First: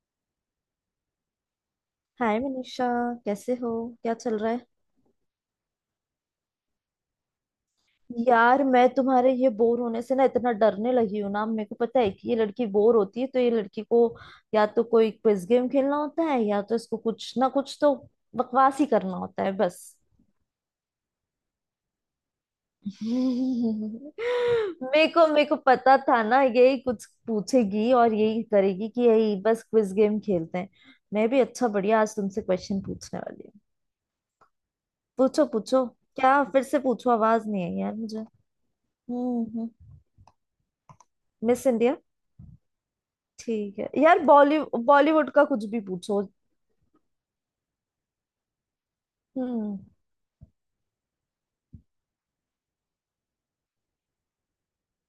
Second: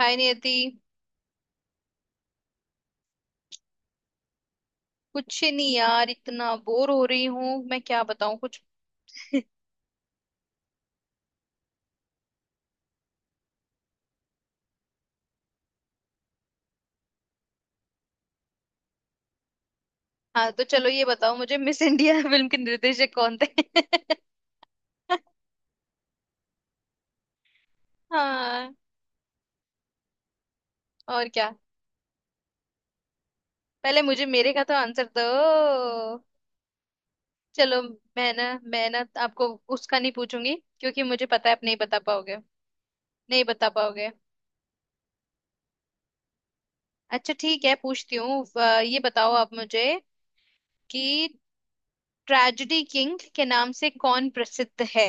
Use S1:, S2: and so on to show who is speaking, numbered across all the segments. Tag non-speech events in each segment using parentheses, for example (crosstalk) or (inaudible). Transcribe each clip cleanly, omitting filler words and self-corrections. S1: हाय Niyati.
S2: Hi Manisha. कैसे हो? क्या चल रहा है?
S1: कुछ नहीं यार, इतना बोर हो रही हूँ, मैं क्या बताऊँ कुछ।
S2: यार मैं तुम्हारे ये बोर होने से ना इतना डरने लगी हूँ ना। मेरे को पता है कि ये लड़की बोर होती है तो ये लड़की को या तो कोई क्विज गेम खेलना होता है या तो इसको कुछ ना कुछ तो बकवास ही करना होता है बस।
S1: हाँ, तो चलो, ये बताओ मुझे मिस इंडिया (laughs) फिल्म के
S2: (laughs)
S1: निर्देशक कौन थे?
S2: मेरे को पता था ना यही कुछ पूछेगी और
S1: (laughs)
S2: यही
S1: हाँ।
S2: करेगी कि यही बस क्विज गेम खेलते हैं।
S1: और
S2: मैं भी
S1: क्या?
S2: अच्छा बढ़िया, आज तुमसे क्वेश्चन पूछने वाली हूँ।
S1: पहले मुझे मेरे का तो आंसर दो।
S2: पूछो पूछो। क्या फिर से पूछो, आवाज नहीं आई
S1: चलो,
S2: यार मुझे।
S1: मैं ना मैं ना आपको
S2: हम्म।
S1: उसका नहीं पूछूंगी, क्योंकि मुझे पता है आप
S2: मिस
S1: नहीं
S2: इंडिया?
S1: बता पाओगे। नहीं बता
S2: ठीक है
S1: पाओगे।
S2: यार, बॉलीवुड बॉलीवुड का कुछ भी पूछो।
S1: अच्छा ठीक है, पूछती हूँ। ये बताओ आप
S2: हम्म।
S1: मुझे कि ट्रेजेडी किंग के नाम से कौन प्रसिद्ध है।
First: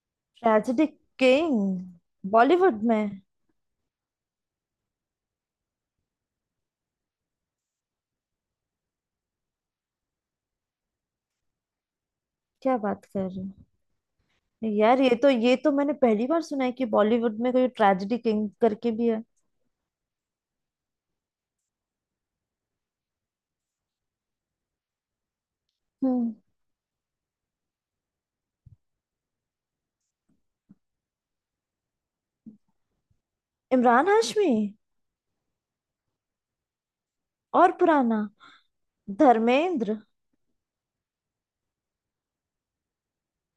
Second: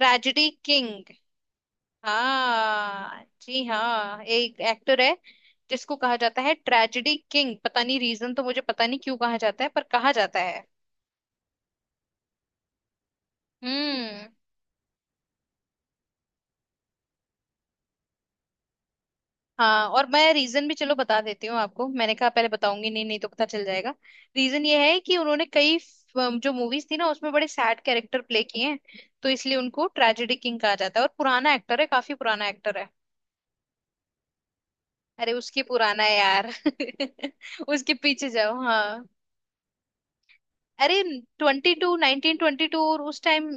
S1: Tragedy
S2: tragic
S1: king.
S2: King? Bollywood में?
S1: हाँ जी हाँ, एक एक्टर है जिसको कहा जाता है ट्रेजेडी किंग। पता नहीं रीजन, तो मुझे पता नहीं क्यों कहा जाता है, पर कहा जाता है।
S2: क्या बात कर रहे
S1: हम्म।
S2: हो यार, ये तो मैंने पहली बार सुना है कि बॉलीवुड में कोई ट्रेजेडी किंग करके भी है।
S1: हाँ, और मैं रीजन भी चलो बता देती हूँ आपको। मैंने कहा पहले बताऊंगी नहीं, नहीं तो पता चल जाएगा। रीजन ये है कि उन्होंने कई
S2: हम्म।
S1: जो मूवीज थी ना, उसमें बड़े सैड कैरेक्टर प्ले किए हैं। तो इसलिए उनको ट्रेजेडी किंग कहा जाता है। और पुराना एक्टर है, काफी पुराना एक्टर है।
S2: इमरान हाशमी।
S1: अरे, उसकी पुराना है यार (laughs)
S2: और
S1: उसके
S2: पुराना?
S1: पीछे जाओ। हाँ,
S2: धर्मेंद्र।
S1: अरे, 22 1922, और उस टाइम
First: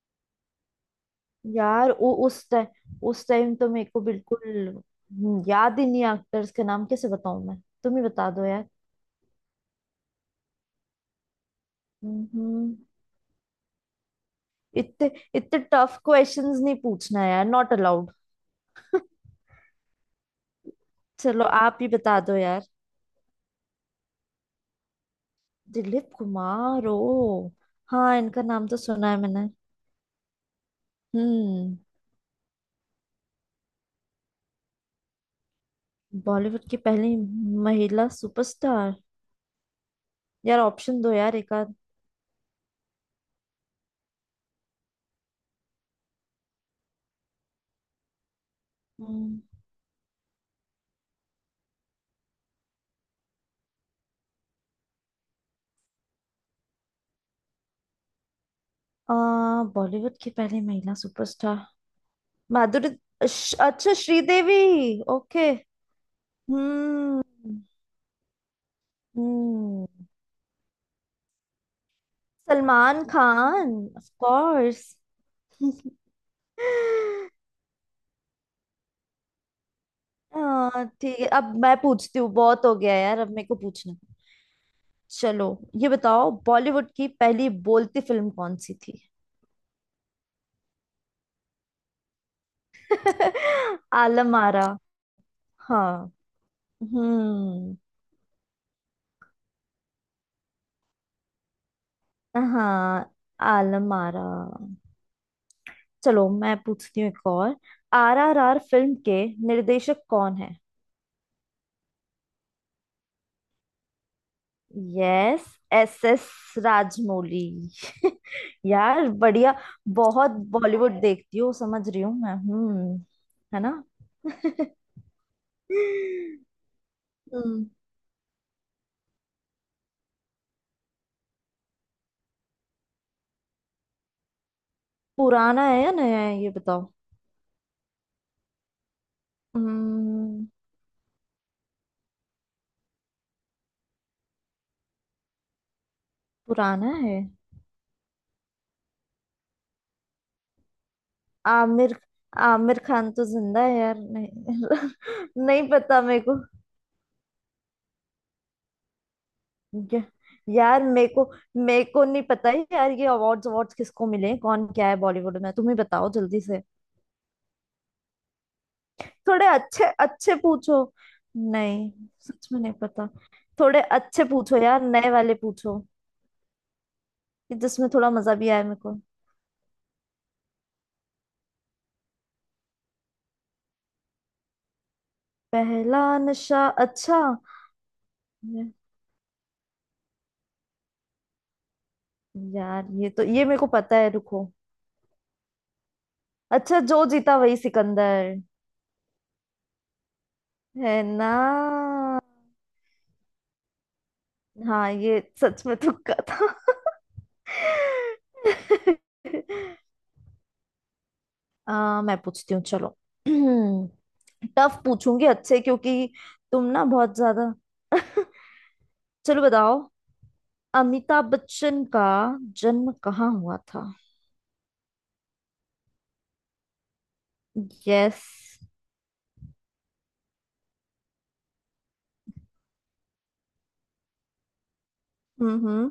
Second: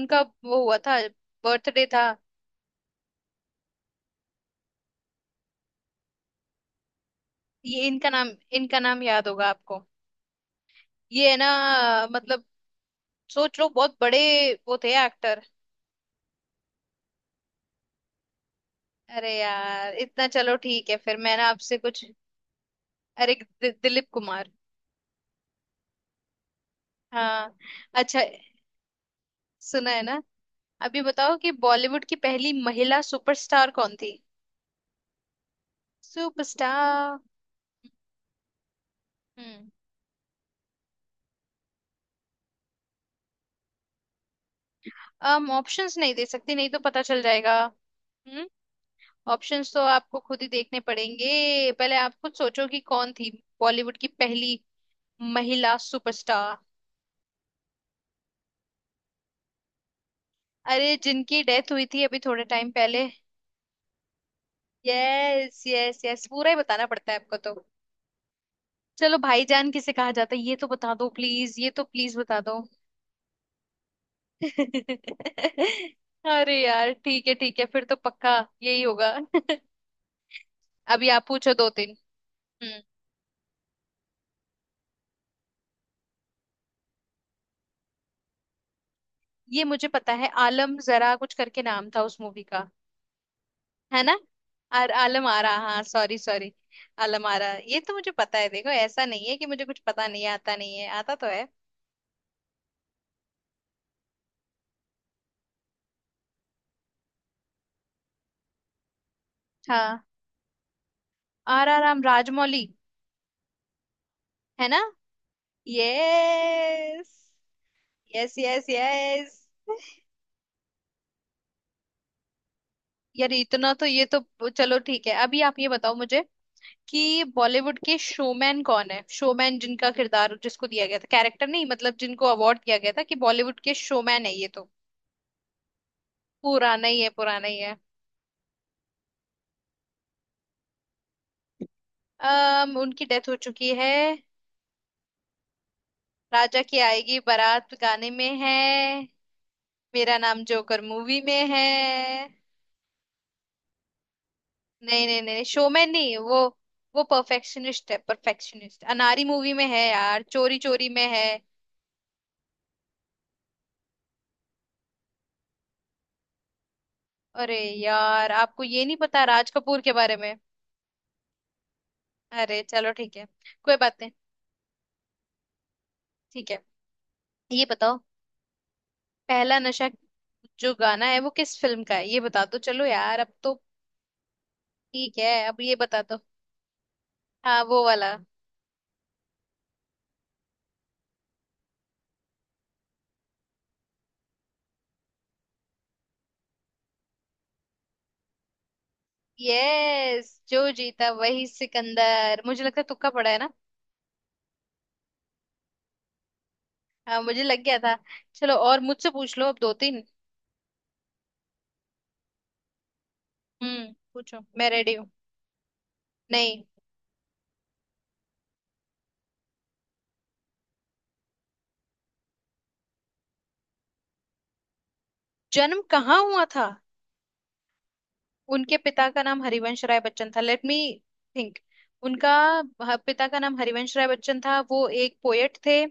S1: उनका वो हुआ था, बर्थडे
S2: यार
S1: था।
S2: वो उस टाइम, तो मेरे को बिल्कुल, याद ही नहीं, एक्टर्स के नाम कैसे बताऊं मैं?
S1: ये
S2: तुम ही
S1: इनका नाम,
S2: बता दो यार।
S1: इनका नाम याद होगा आपको, ये है ना। मतलब,
S2: हम्म।
S1: सोच लो, बहुत बड़े वो थे
S2: इतने
S1: एक्टर।
S2: इतने टफ क्वेश्चंस नहीं पूछना यार, नॉट अलाउड।
S1: अरे यार, इतना चलो ठीक है, फिर मैं
S2: चलो
S1: ना आपसे
S2: आप ही
S1: कुछ।
S2: बता दो यार।
S1: अरे, दिलीप कुमार।
S2: दिलीप कुमार, ओ
S1: हाँ।
S2: हाँ,
S1: अच्छा।
S2: इनका नाम तो सुना है मैंने।
S1: सुना है ना? अभी बताओ कि
S2: हम्म।
S1: बॉलीवुड की पहली महिला सुपरस्टार कौन थी।
S2: बॉलीवुड की पहली
S1: सुपरस्टार।
S2: महिला सुपरस्टार?
S1: हम्म।
S2: यार ऑप्शन दो यार एक आध।
S1: हम ऑप्शंस नहीं दे सकती, नहीं तो पता चल जाएगा। हम्म।
S2: हम्म,
S1: ऑप्शंस तो आपको खुद ही देखने पड़ेंगे, पहले आप खुद सोचो कि कौन थी। बॉलीवुड की पहली महिला सुपरस्टार।
S2: आ बॉलीवुड की पहली
S1: अरे,
S2: महिला
S1: जिनकी
S2: सुपरस्टार।
S1: डेथ हुई थी अभी थोड़े टाइम
S2: माधुरी।
S1: पहले।
S2: अच्छा, Sridevi. Okay.
S1: Yes yes yes, पूरा ही बताना पड़ता है
S2: हम्म
S1: आपको तो। चलो, भाईजान किसे
S2: हम्म।
S1: कहा जाता है ये तो बता दो, प्लीज ये तो प्लीज बता दो।
S2: Salman Khan, of course.
S1: (laughs) अरे यार ठीक है
S2: (laughs)
S1: ठीक है, फिर तो पक्का यही होगा (laughs)
S2: हाँ
S1: अभी
S2: ठीक
S1: आप
S2: है,
S1: पूछो
S2: अब
S1: दो
S2: मैं
S1: तीन।
S2: पूछती हूँ, बहुत हो
S1: हम्म।
S2: गया यार, अब मेरे को पूछना। चलो ये बताओ, बॉलीवुड की पहली बोलती फिल्म कौन सी थी?
S1: ये मुझे पता है, आलम जरा कुछ करके नाम था उस मूवी का,
S2: (laughs)
S1: है ना।
S2: आलम आरा।
S1: और आलम आरा, हाँ,
S2: हाँ।
S1: Sorry sorry, Alam Ara.
S2: हम्म।
S1: ये तो मुझे पता है, देखो ऐसा नहीं है कि मुझे कुछ पता नहीं है, आता नहीं है, आता तो है।
S2: हाँ, आलम आरा। चलो मैं पूछती हूँ एक और, आरआरआर फिल्म के निर्देशक
S1: हाँ,
S2: कौन है?
S1: RR राम राजमौली, है ना?
S2: Yes, S S
S1: yes
S2: Rajamouli.
S1: Yes
S2: (laughs)
S1: yes.
S2: यार
S1: यस
S2: बढ़िया, बहुत बॉलीवुड देखती हूँ, समझ रही हूँ मैं। हम्म।
S1: यार,
S2: है
S1: इतना
S2: ना?
S1: तो, ये तो
S2: (laughs)
S1: चलो ठीक है, अभी आप ये बताओ मुझे
S2: (laughs)
S1: कि
S2: हम्म,
S1: बॉलीवुड के शोमैन कौन है। शोमैन जिनका किरदार जिसको दिया गया था, कैरेक्टर नहीं मतलब, जिनको अवार्ड दिया गया था कि बॉलीवुड के शोमैन है, ये तो
S2: पुराना है या नया है ये बताओ।
S1: पुराना ही है पुराना ही है।
S2: हम्म,
S1: अम उनकी डेथ हो चुकी है। राजा की
S2: पुराना है।
S1: आएगी बारात गाने में है। मेरा नाम जोकर मूवी में है।
S2: आमिर आमिर खान तो जिंदा है यार,
S1: नहीं नहीं नहीं,
S2: नहीं (laughs) नहीं
S1: शोमैन
S2: पता
S1: नहीं
S2: मेरे
S1: वो,
S2: को।
S1: वो परफेक्शनिस्ट है परफेक्शनिस्ट। अनारी मूवी में है
S2: या,
S1: यार, चोरी
S2: यार
S1: चोरी में
S2: मेरे
S1: है।
S2: को, नहीं पता है यार, ये अवार्ड्स अवार्ड्स किसको मिले, कौन क्या है बॉलीवुड में, तुम ही बताओ जल्दी से।
S1: अरे यार, आपको ये नहीं पता
S2: थोड़े
S1: राज कपूर
S2: अच्छे
S1: के बारे में।
S2: अच्छे पूछो। नहीं, सच
S1: अरे
S2: में नहीं
S1: चलो
S2: पता।
S1: ठीक है, कोई
S2: थोड़े
S1: बात नहीं,
S2: अच्छे पूछो यार, नए वाले पूछो,
S1: ठीक है।
S2: कि
S1: ये
S2: जिसमें
S1: बताओ,
S2: थोड़ा मजा भी आए मेरे को।
S1: पहला नशा जो गाना है वो किस फिल्म का है, ये बता दो चलो यार, अब तो ठीक है, अब ये
S2: पहला
S1: बता दो।
S2: नशा? अच्छा।
S1: हाँ, वो वाला।
S2: यार ये तो ये मेरे को पता है, रुको। अच्छा, जो जीता वही सिकंदर।
S1: यस, जो
S2: है
S1: जीता
S2: ना?
S1: वही सिकंदर। मुझे लगता है तुक्का पड़ा है ना।
S2: हाँ, ये सच में तुक्का था।
S1: हाँ, मुझे लग गया था। चलो और मुझसे पूछ
S2: (laughs)
S1: लो अब दो तीन।
S2: मैं पूछती हूँ, चलो।
S1: हम्म,
S2: (clears throat)
S1: पूछो, मैं
S2: टफ
S1: रेडी हूँ।
S2: पूछूंगी अच्छे, क्योंकि
S1: नहीं।
S2: तुम ना बहुत ज्यादा। चलो बताओ, अमिताभ बच्चन का जन्म कहाँ हुआ था?
S1: जन्म कहाँ हुआ था?
S2: यस।
S1: उनके पिता का नाम हरिवंश राय बच्चन था, लेट मी थिंक। उनका पिता का नाम हरिवंश राय बच्चन था, वो एक पोएट थे।
S2: हम्म।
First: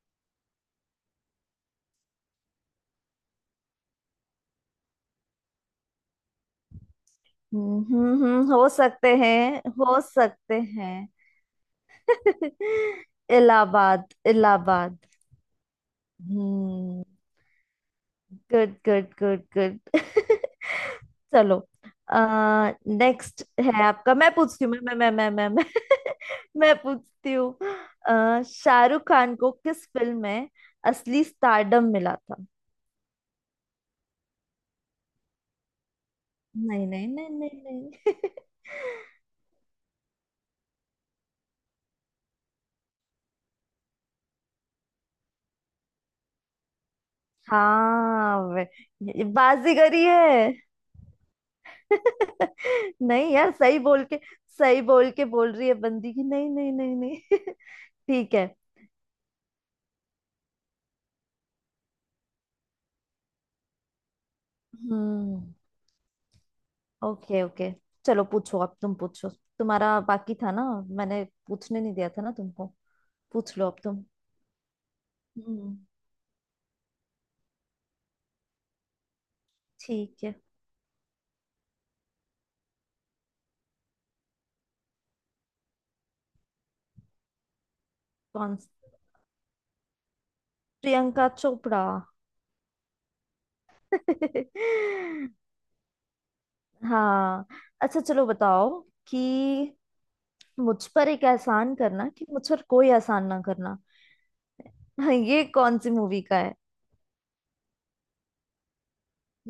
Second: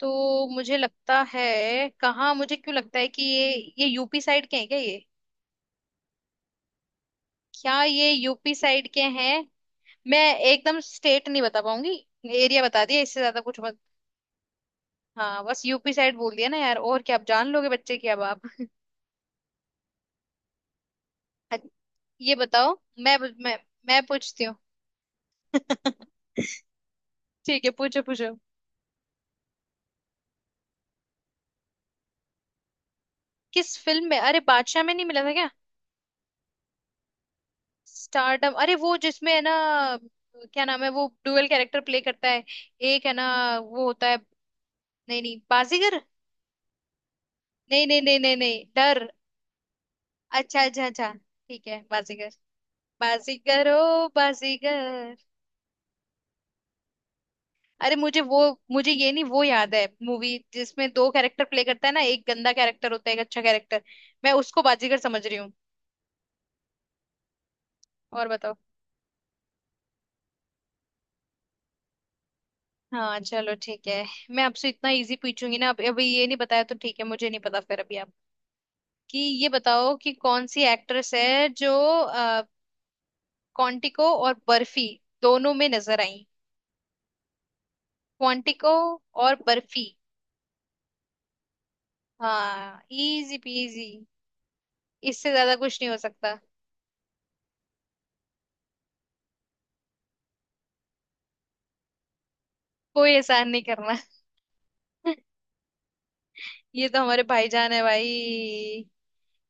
S1: तो मुझे लगता है कहाँ, मुझे क्यों लगता है कि ये यूपी साइड के हैं क्या, ये, क्या ये यूपी
S2: हो
S1: साइड के
S2: सकते
S1: हैं।
S2: हैं, हो
S1: मैं
S2: सकते
S1: एकदम
S2: हैं।
S1: स्टेट नहीं बता पाऊंगी, एरिया बता दिया,
S2: (laughs)
S1: इससे ज्यादा कुछ मत।
S2: इलाहाबाद। इलाहाबाद।
S1: हाँ, बस यूपी साइड बोल दिया ना यार, और
S2: हम्म।
S1: क्या आप जान लोगे बच्चे की अब आप।
S2: Good good good good. (laughs) चलो।
S1: अच्छ- ये
S2: आ,
S1: बताओ। मैं
S2: नेक्स्ट
S1: मैं
S2: है
S1: मैं
S2: आपका, मैं
S1: पूछती हूँ
S2: पूछती हूँ, मैं।
S1: (laughs)
S2: (laughs) मैं पूछती हूँ,
S1: ठीक है, पूछो पूछो।
S2: शाहरुख खान को किस फिल्म में असली स्टारडम मिला था?
S1: किस फिल्म में, अरे, बादशाह में नहीं मिला था क्या?
S2: नहीं नहीं नहीं नहीं नहीं।
S1: स्टारडम, अरे वो जिसमें है ना, क्या नाम है, वो डुअल कैरेक्टर प्ले करता है, एक है ना, वो होता है, नहीं नहीं बाजीगर।
S2: (laughs)
S1: नहीं नहीं नहीं नहीं
S2: हाँ,
S1: नहीं, डर।
S2: ये बाजीगरी है।
S1: अच्छा अच्छा अच्छा ठीक है, बाजीगर।
S2: (laughs) नहीं यार,
S1: बाजीगर ओ।
S2: सही
S1: बाजीगर।
S2: बोल के बोल रही है बंदी की, नहीं नहीं नहीं नहीं।
S1: अरे
S2: (laughs)
S1: मुझे
S2: ठीक
S1: वो,
S2: है।
S1: मुझे ये नहीं, वो याद है मूवी जिसमें दो कैरेक्टर प्ले करता है ना, एक गंदा कैरेक्टर होता है एक अच्छा कैरेक्टर, मैं उसको बाजीगर समझ रही
S2: हम्म।
S1: हूँ।
S2: Okay okay. चलो
S1: और बताओ।
S2: पूछो, अब तुम पूछो, तुम्हारा बाकी था ना, मैंने पूछने नहीं दिया था ना तुमको।
S1: हाँ चलो
S2: पूछ लो अब
S1: ठीक है,
S2: तुम।
S1: मैं आपसे इतना इजी पूछूंगी ना,
S2: हम्म।
S1: अब अभी ये नहीं बताया तो ठीक है, मुझे नहीं पता। फिर अभी आप, कि ये बताओ कि
S2: ठीक है।
S1: कौन सी एक्ट्रेस है जो अ, क्वांटिको और बर्फी दोनों में नजर आई।
S2: कौन?
S1: क्वांटिको और बर्फी।
S2: प्रियंका चोपड़ा।
S1: हाँ, इजी पीजी, इससे
S2: (laughs)
S1: ज्यादा कुछ नहीं हो सकता।
S2: हाँ। अच्छा चलो बताओ कि मुझ पर एक एहसान करना कि मुझ पर कोई
S1: कोई
S2: एहसान ना
S1: एहसान नहीं
S2: करना।
S1: करना।
S2: (laughs)
S1: (laughs)
S2: ये कौन सी मूवी का है?
S1: ये तो हमारे भाईजान है भाई,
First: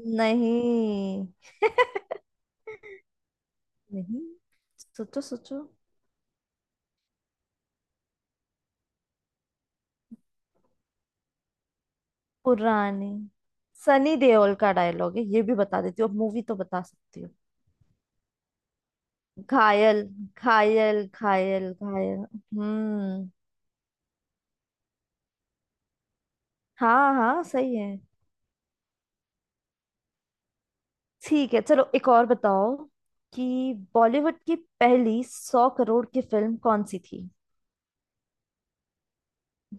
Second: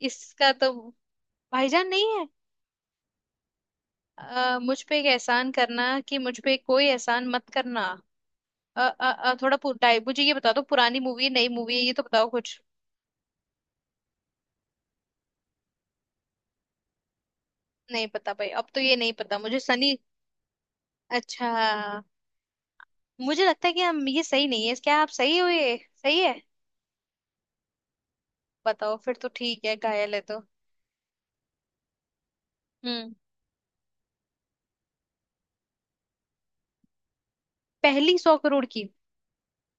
S1: इसका तो,
S2: नहीं।
S1: भाईजान नहीं है।
S2: नहीं,
S1: मुझ पे एक
S2: सोचो
S1: एहसान
S2: सोचो।
S1: करना कि मुझ पे कोई एहसान मत करना। थोड़ा पुराई मुझे ये बता दो, पुरानी मूवी है नई मूवी है, ये तो बताओ कुछ।
S2: पुरानी। सनी देओल का डायलॉग है, ये भी बता देती हूँ, अब मूवी तो बता सकती हूँ।
S1: नहीं पता भाई, अब तो ये नहीं पता मुझे सनी।
S2: घायल। घायल
S1: अच्छा,
S2: घायल घायल। हम्म।
S1: मुझे लगता है कि हम ये सही नहीं है क्या, आप सही हो, ये सही है।
S2: हाँ हाँ, सही है।
S1: बताओ, फिर तो ठीक है, घायल है तो।
S2: ठीक है चलो, एक और बताओ
S1: हम्म।
S2: कि बॉलीवुड की पहली 100 करोड़ की फिल्म कौन सी थी?
S1: पहली 100 करोड़ की।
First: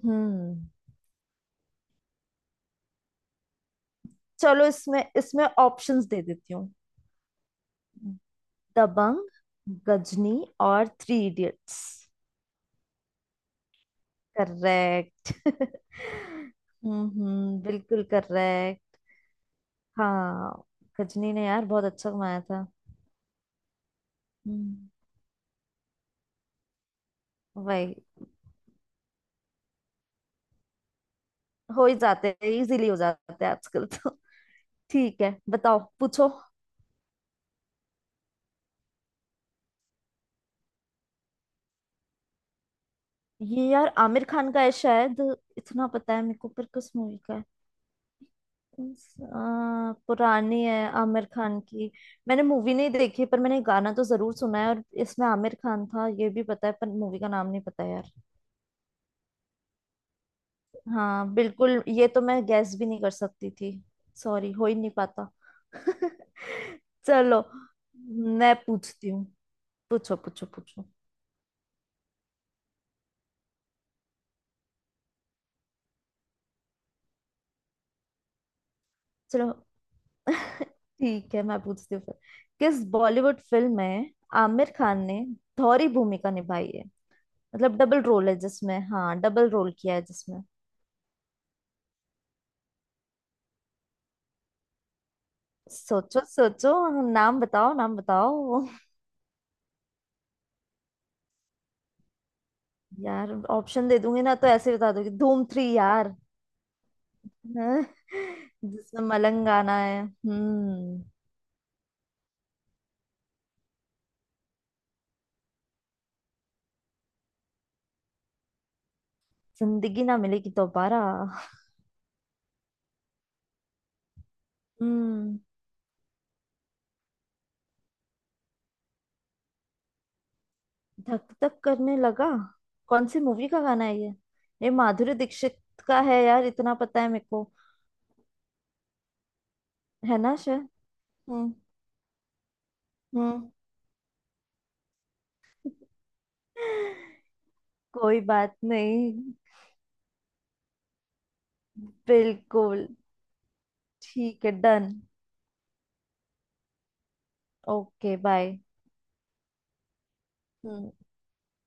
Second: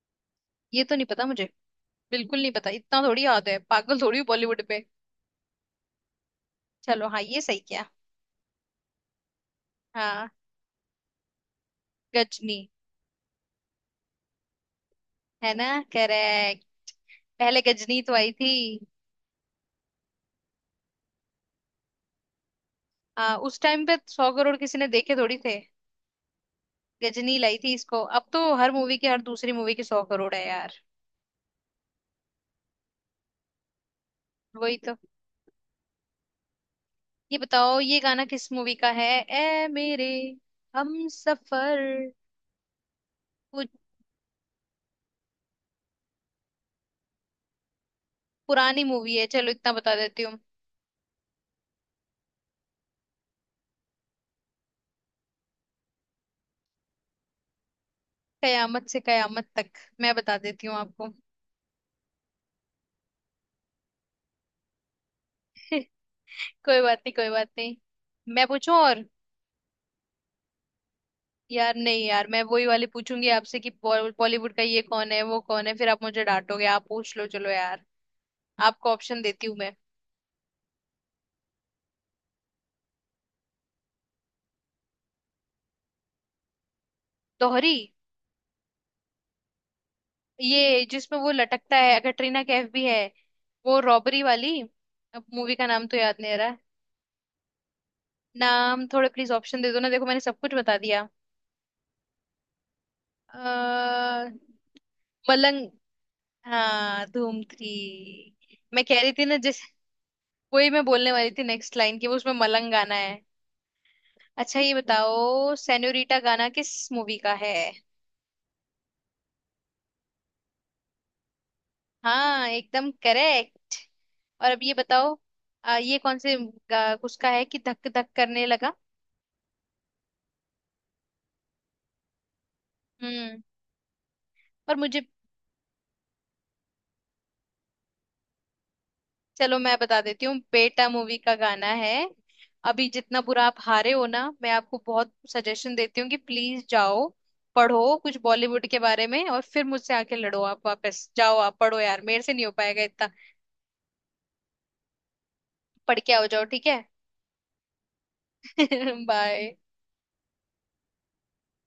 S2: हम्म।
S1: ये तो नहीं पता मुझे, बिल्कुल नहीं पता, इतना थोड़ी याद है, पागल थोड़ी हूँ बॉलीवुड
S2: चलो
S1: पे।
S2: इसमें इसमें ऑप्शंस दे देती हूँ।
S1: चलो हाँ, ये सही किया।
S2: दबंग,
S1: हाँ।
S2: गजनी और थ्री इडियट्स।
S1: गजनी।
S2: करेक्ट।
S1: है ना,
S2: (laughs)
S1: करेक्ट। पहले
S2: हम्म,
S1: गजनी
S2: बिल्कुल
S1: तो आई थी।
S2: करेक्ट। हाँ। गजनी ने यार बहुत अच्छा कमाया था।
S1: उस टाइम पे 100 करोड़ किसी ने
S2: हम्म।
S1: देखे थोड़ी थे। गजनी लाई थी
S2: वही,
S1: इसको, अब तो हर मूवी के, हर दूसरी मूवी के 100 करोड़ है यार।
S2: हो ही जाते हैं, इजीली हो जाते हैं आजकल तो।
S1: वही तो।
S2: ठीक है, बताओ, पूछो।
S1: ये बताओ ये गाना किस मूवी का है, ए मेरे हम सफर।
S2: ये यार आमिर खान का है शायद, इतना पता है मेरे को, पर किस मूवी का है?
S1: पुरानी मूवी है, चलो इतना बता देती हूँ।
S2: पुरानी है, आमिर खान की। मैंने मूवी नहीं देखी पर मैंने गाना तो जरूर सुना है, और इसमें आमिर खान था ये भी पता है, पर मूवी का नाम नहीं पता यार।
S1: कयामत से कयामत तक, मैं बता देती हूँ आपको।
S2: हाँ बिल्कुल, ये तो मैं गैस भी नहीं कर सकती थी। सॉरी, हो ही नहीं पाता। (laughs)
S1: (laughs) कोई बात नहीं कोई
S2: चलो
S1: बात नहीं। मैं
S2: मैं
S1: पूछूं और।
S2: पूछती हूँ। पूछो पूछो पूछो।
S1: यार नहीं यार, मैं वही वाली पूछूंगी आपसे कि बॉलीवुड का ये कौन है वो कौन है, फिर आप मुझे डांटोगे, आप पूछ लो चलो यार, आपको ऑप्शन देती
S2: चलो
S1: हूँ मैं।
S2: ठीक है, मैं पूछती हूँ फिर, किस बॉलीवुड फिल्म में आमिर खान ने धौरी भूमिका निभाई है?
S1: दोहरी।
S2: मतलब डबल रोल है जिसमें, हाँ डबल रोल किया है जिसमें।
S1: ये जिसमें वो लटकता है, कटरीना कैफ भी है, वो रॉबरी वाली, अब मूवी का नाम तो याद
S2: सोचो
S1: नहीं आ रहा है।
S2: सोचो। नाम बताओ, नाम बताओ।
S1: नाम थोड़े, प्लीज ऑप्शन दे दो ना, देखो मैंने सब कुछ बता दिया।
S2: (laughs) यार
S1: अ,
S2: ऑप्शन दे दूंगी ना तो ऐसे बता दोगे, धूम
S1: मलंग।
S2: थ्री यार।
S1: हाँ,
S2: (laughs)
S1: धूम 3।
S2: हाँ,
S1: मैं कह
S2: जिसमें
S1: रही थी ना,
S2: मलंग
S1: जैसे
S2: गाना है।
S1: वही मैं
S2: हम्म।
S1: बोलने वाली थी नेक्स्ट लाइन की, वो उसमें मलंग गाना है। अच्छा ये बताओ, सेन्योरिटा गाना किस मूवी का है?
S2: जिंदगी ना मिलेगी दोबारा।
S1: हाँ, एकदम करेक्ट। और अब ये बताओ,
S2: हम्म।
S1: ये कौन से उसका है कि धक धक करने लगा।
S2: धक धक करने लगा, कौन सी
S1: हम्म।
S2: मूवी का गाना है ये? ये
S1: और मुझे,
S2: माधुरी दीक्षित का है यार, इतना पता है मेरे को।
S1: चलो मैं बता
S2: है
S1: देती
S2: ना?
S1: हूँ,
S2: श्योर।
S1: बेटा मूवी का
S2: हम्म
S1: गाना है। अभी जितना बुरा
S2: हम्म।
S1: आप हारे हो ना, मैं आपको बहुत सजेशन देती हूँ कि प्लीज जाओ, पढ़ो कुछ
S2: कोई बात
S1: बॉलीवुड के बारे
S2: नहीं।
S1: में और फिर मुझसे आके लड़ो। आप वापस जाओ, आप पढ़ो यार, मेरे से नहीं हो पाएगा
S2: बिल्कुल।
S1: इतना।
S2: ठीक है, डन।
S1: पढ़ के आओ जाओ, ठीक है।
S2: Okay bye.
S1: (laughs) बाय।
S2: हम्म।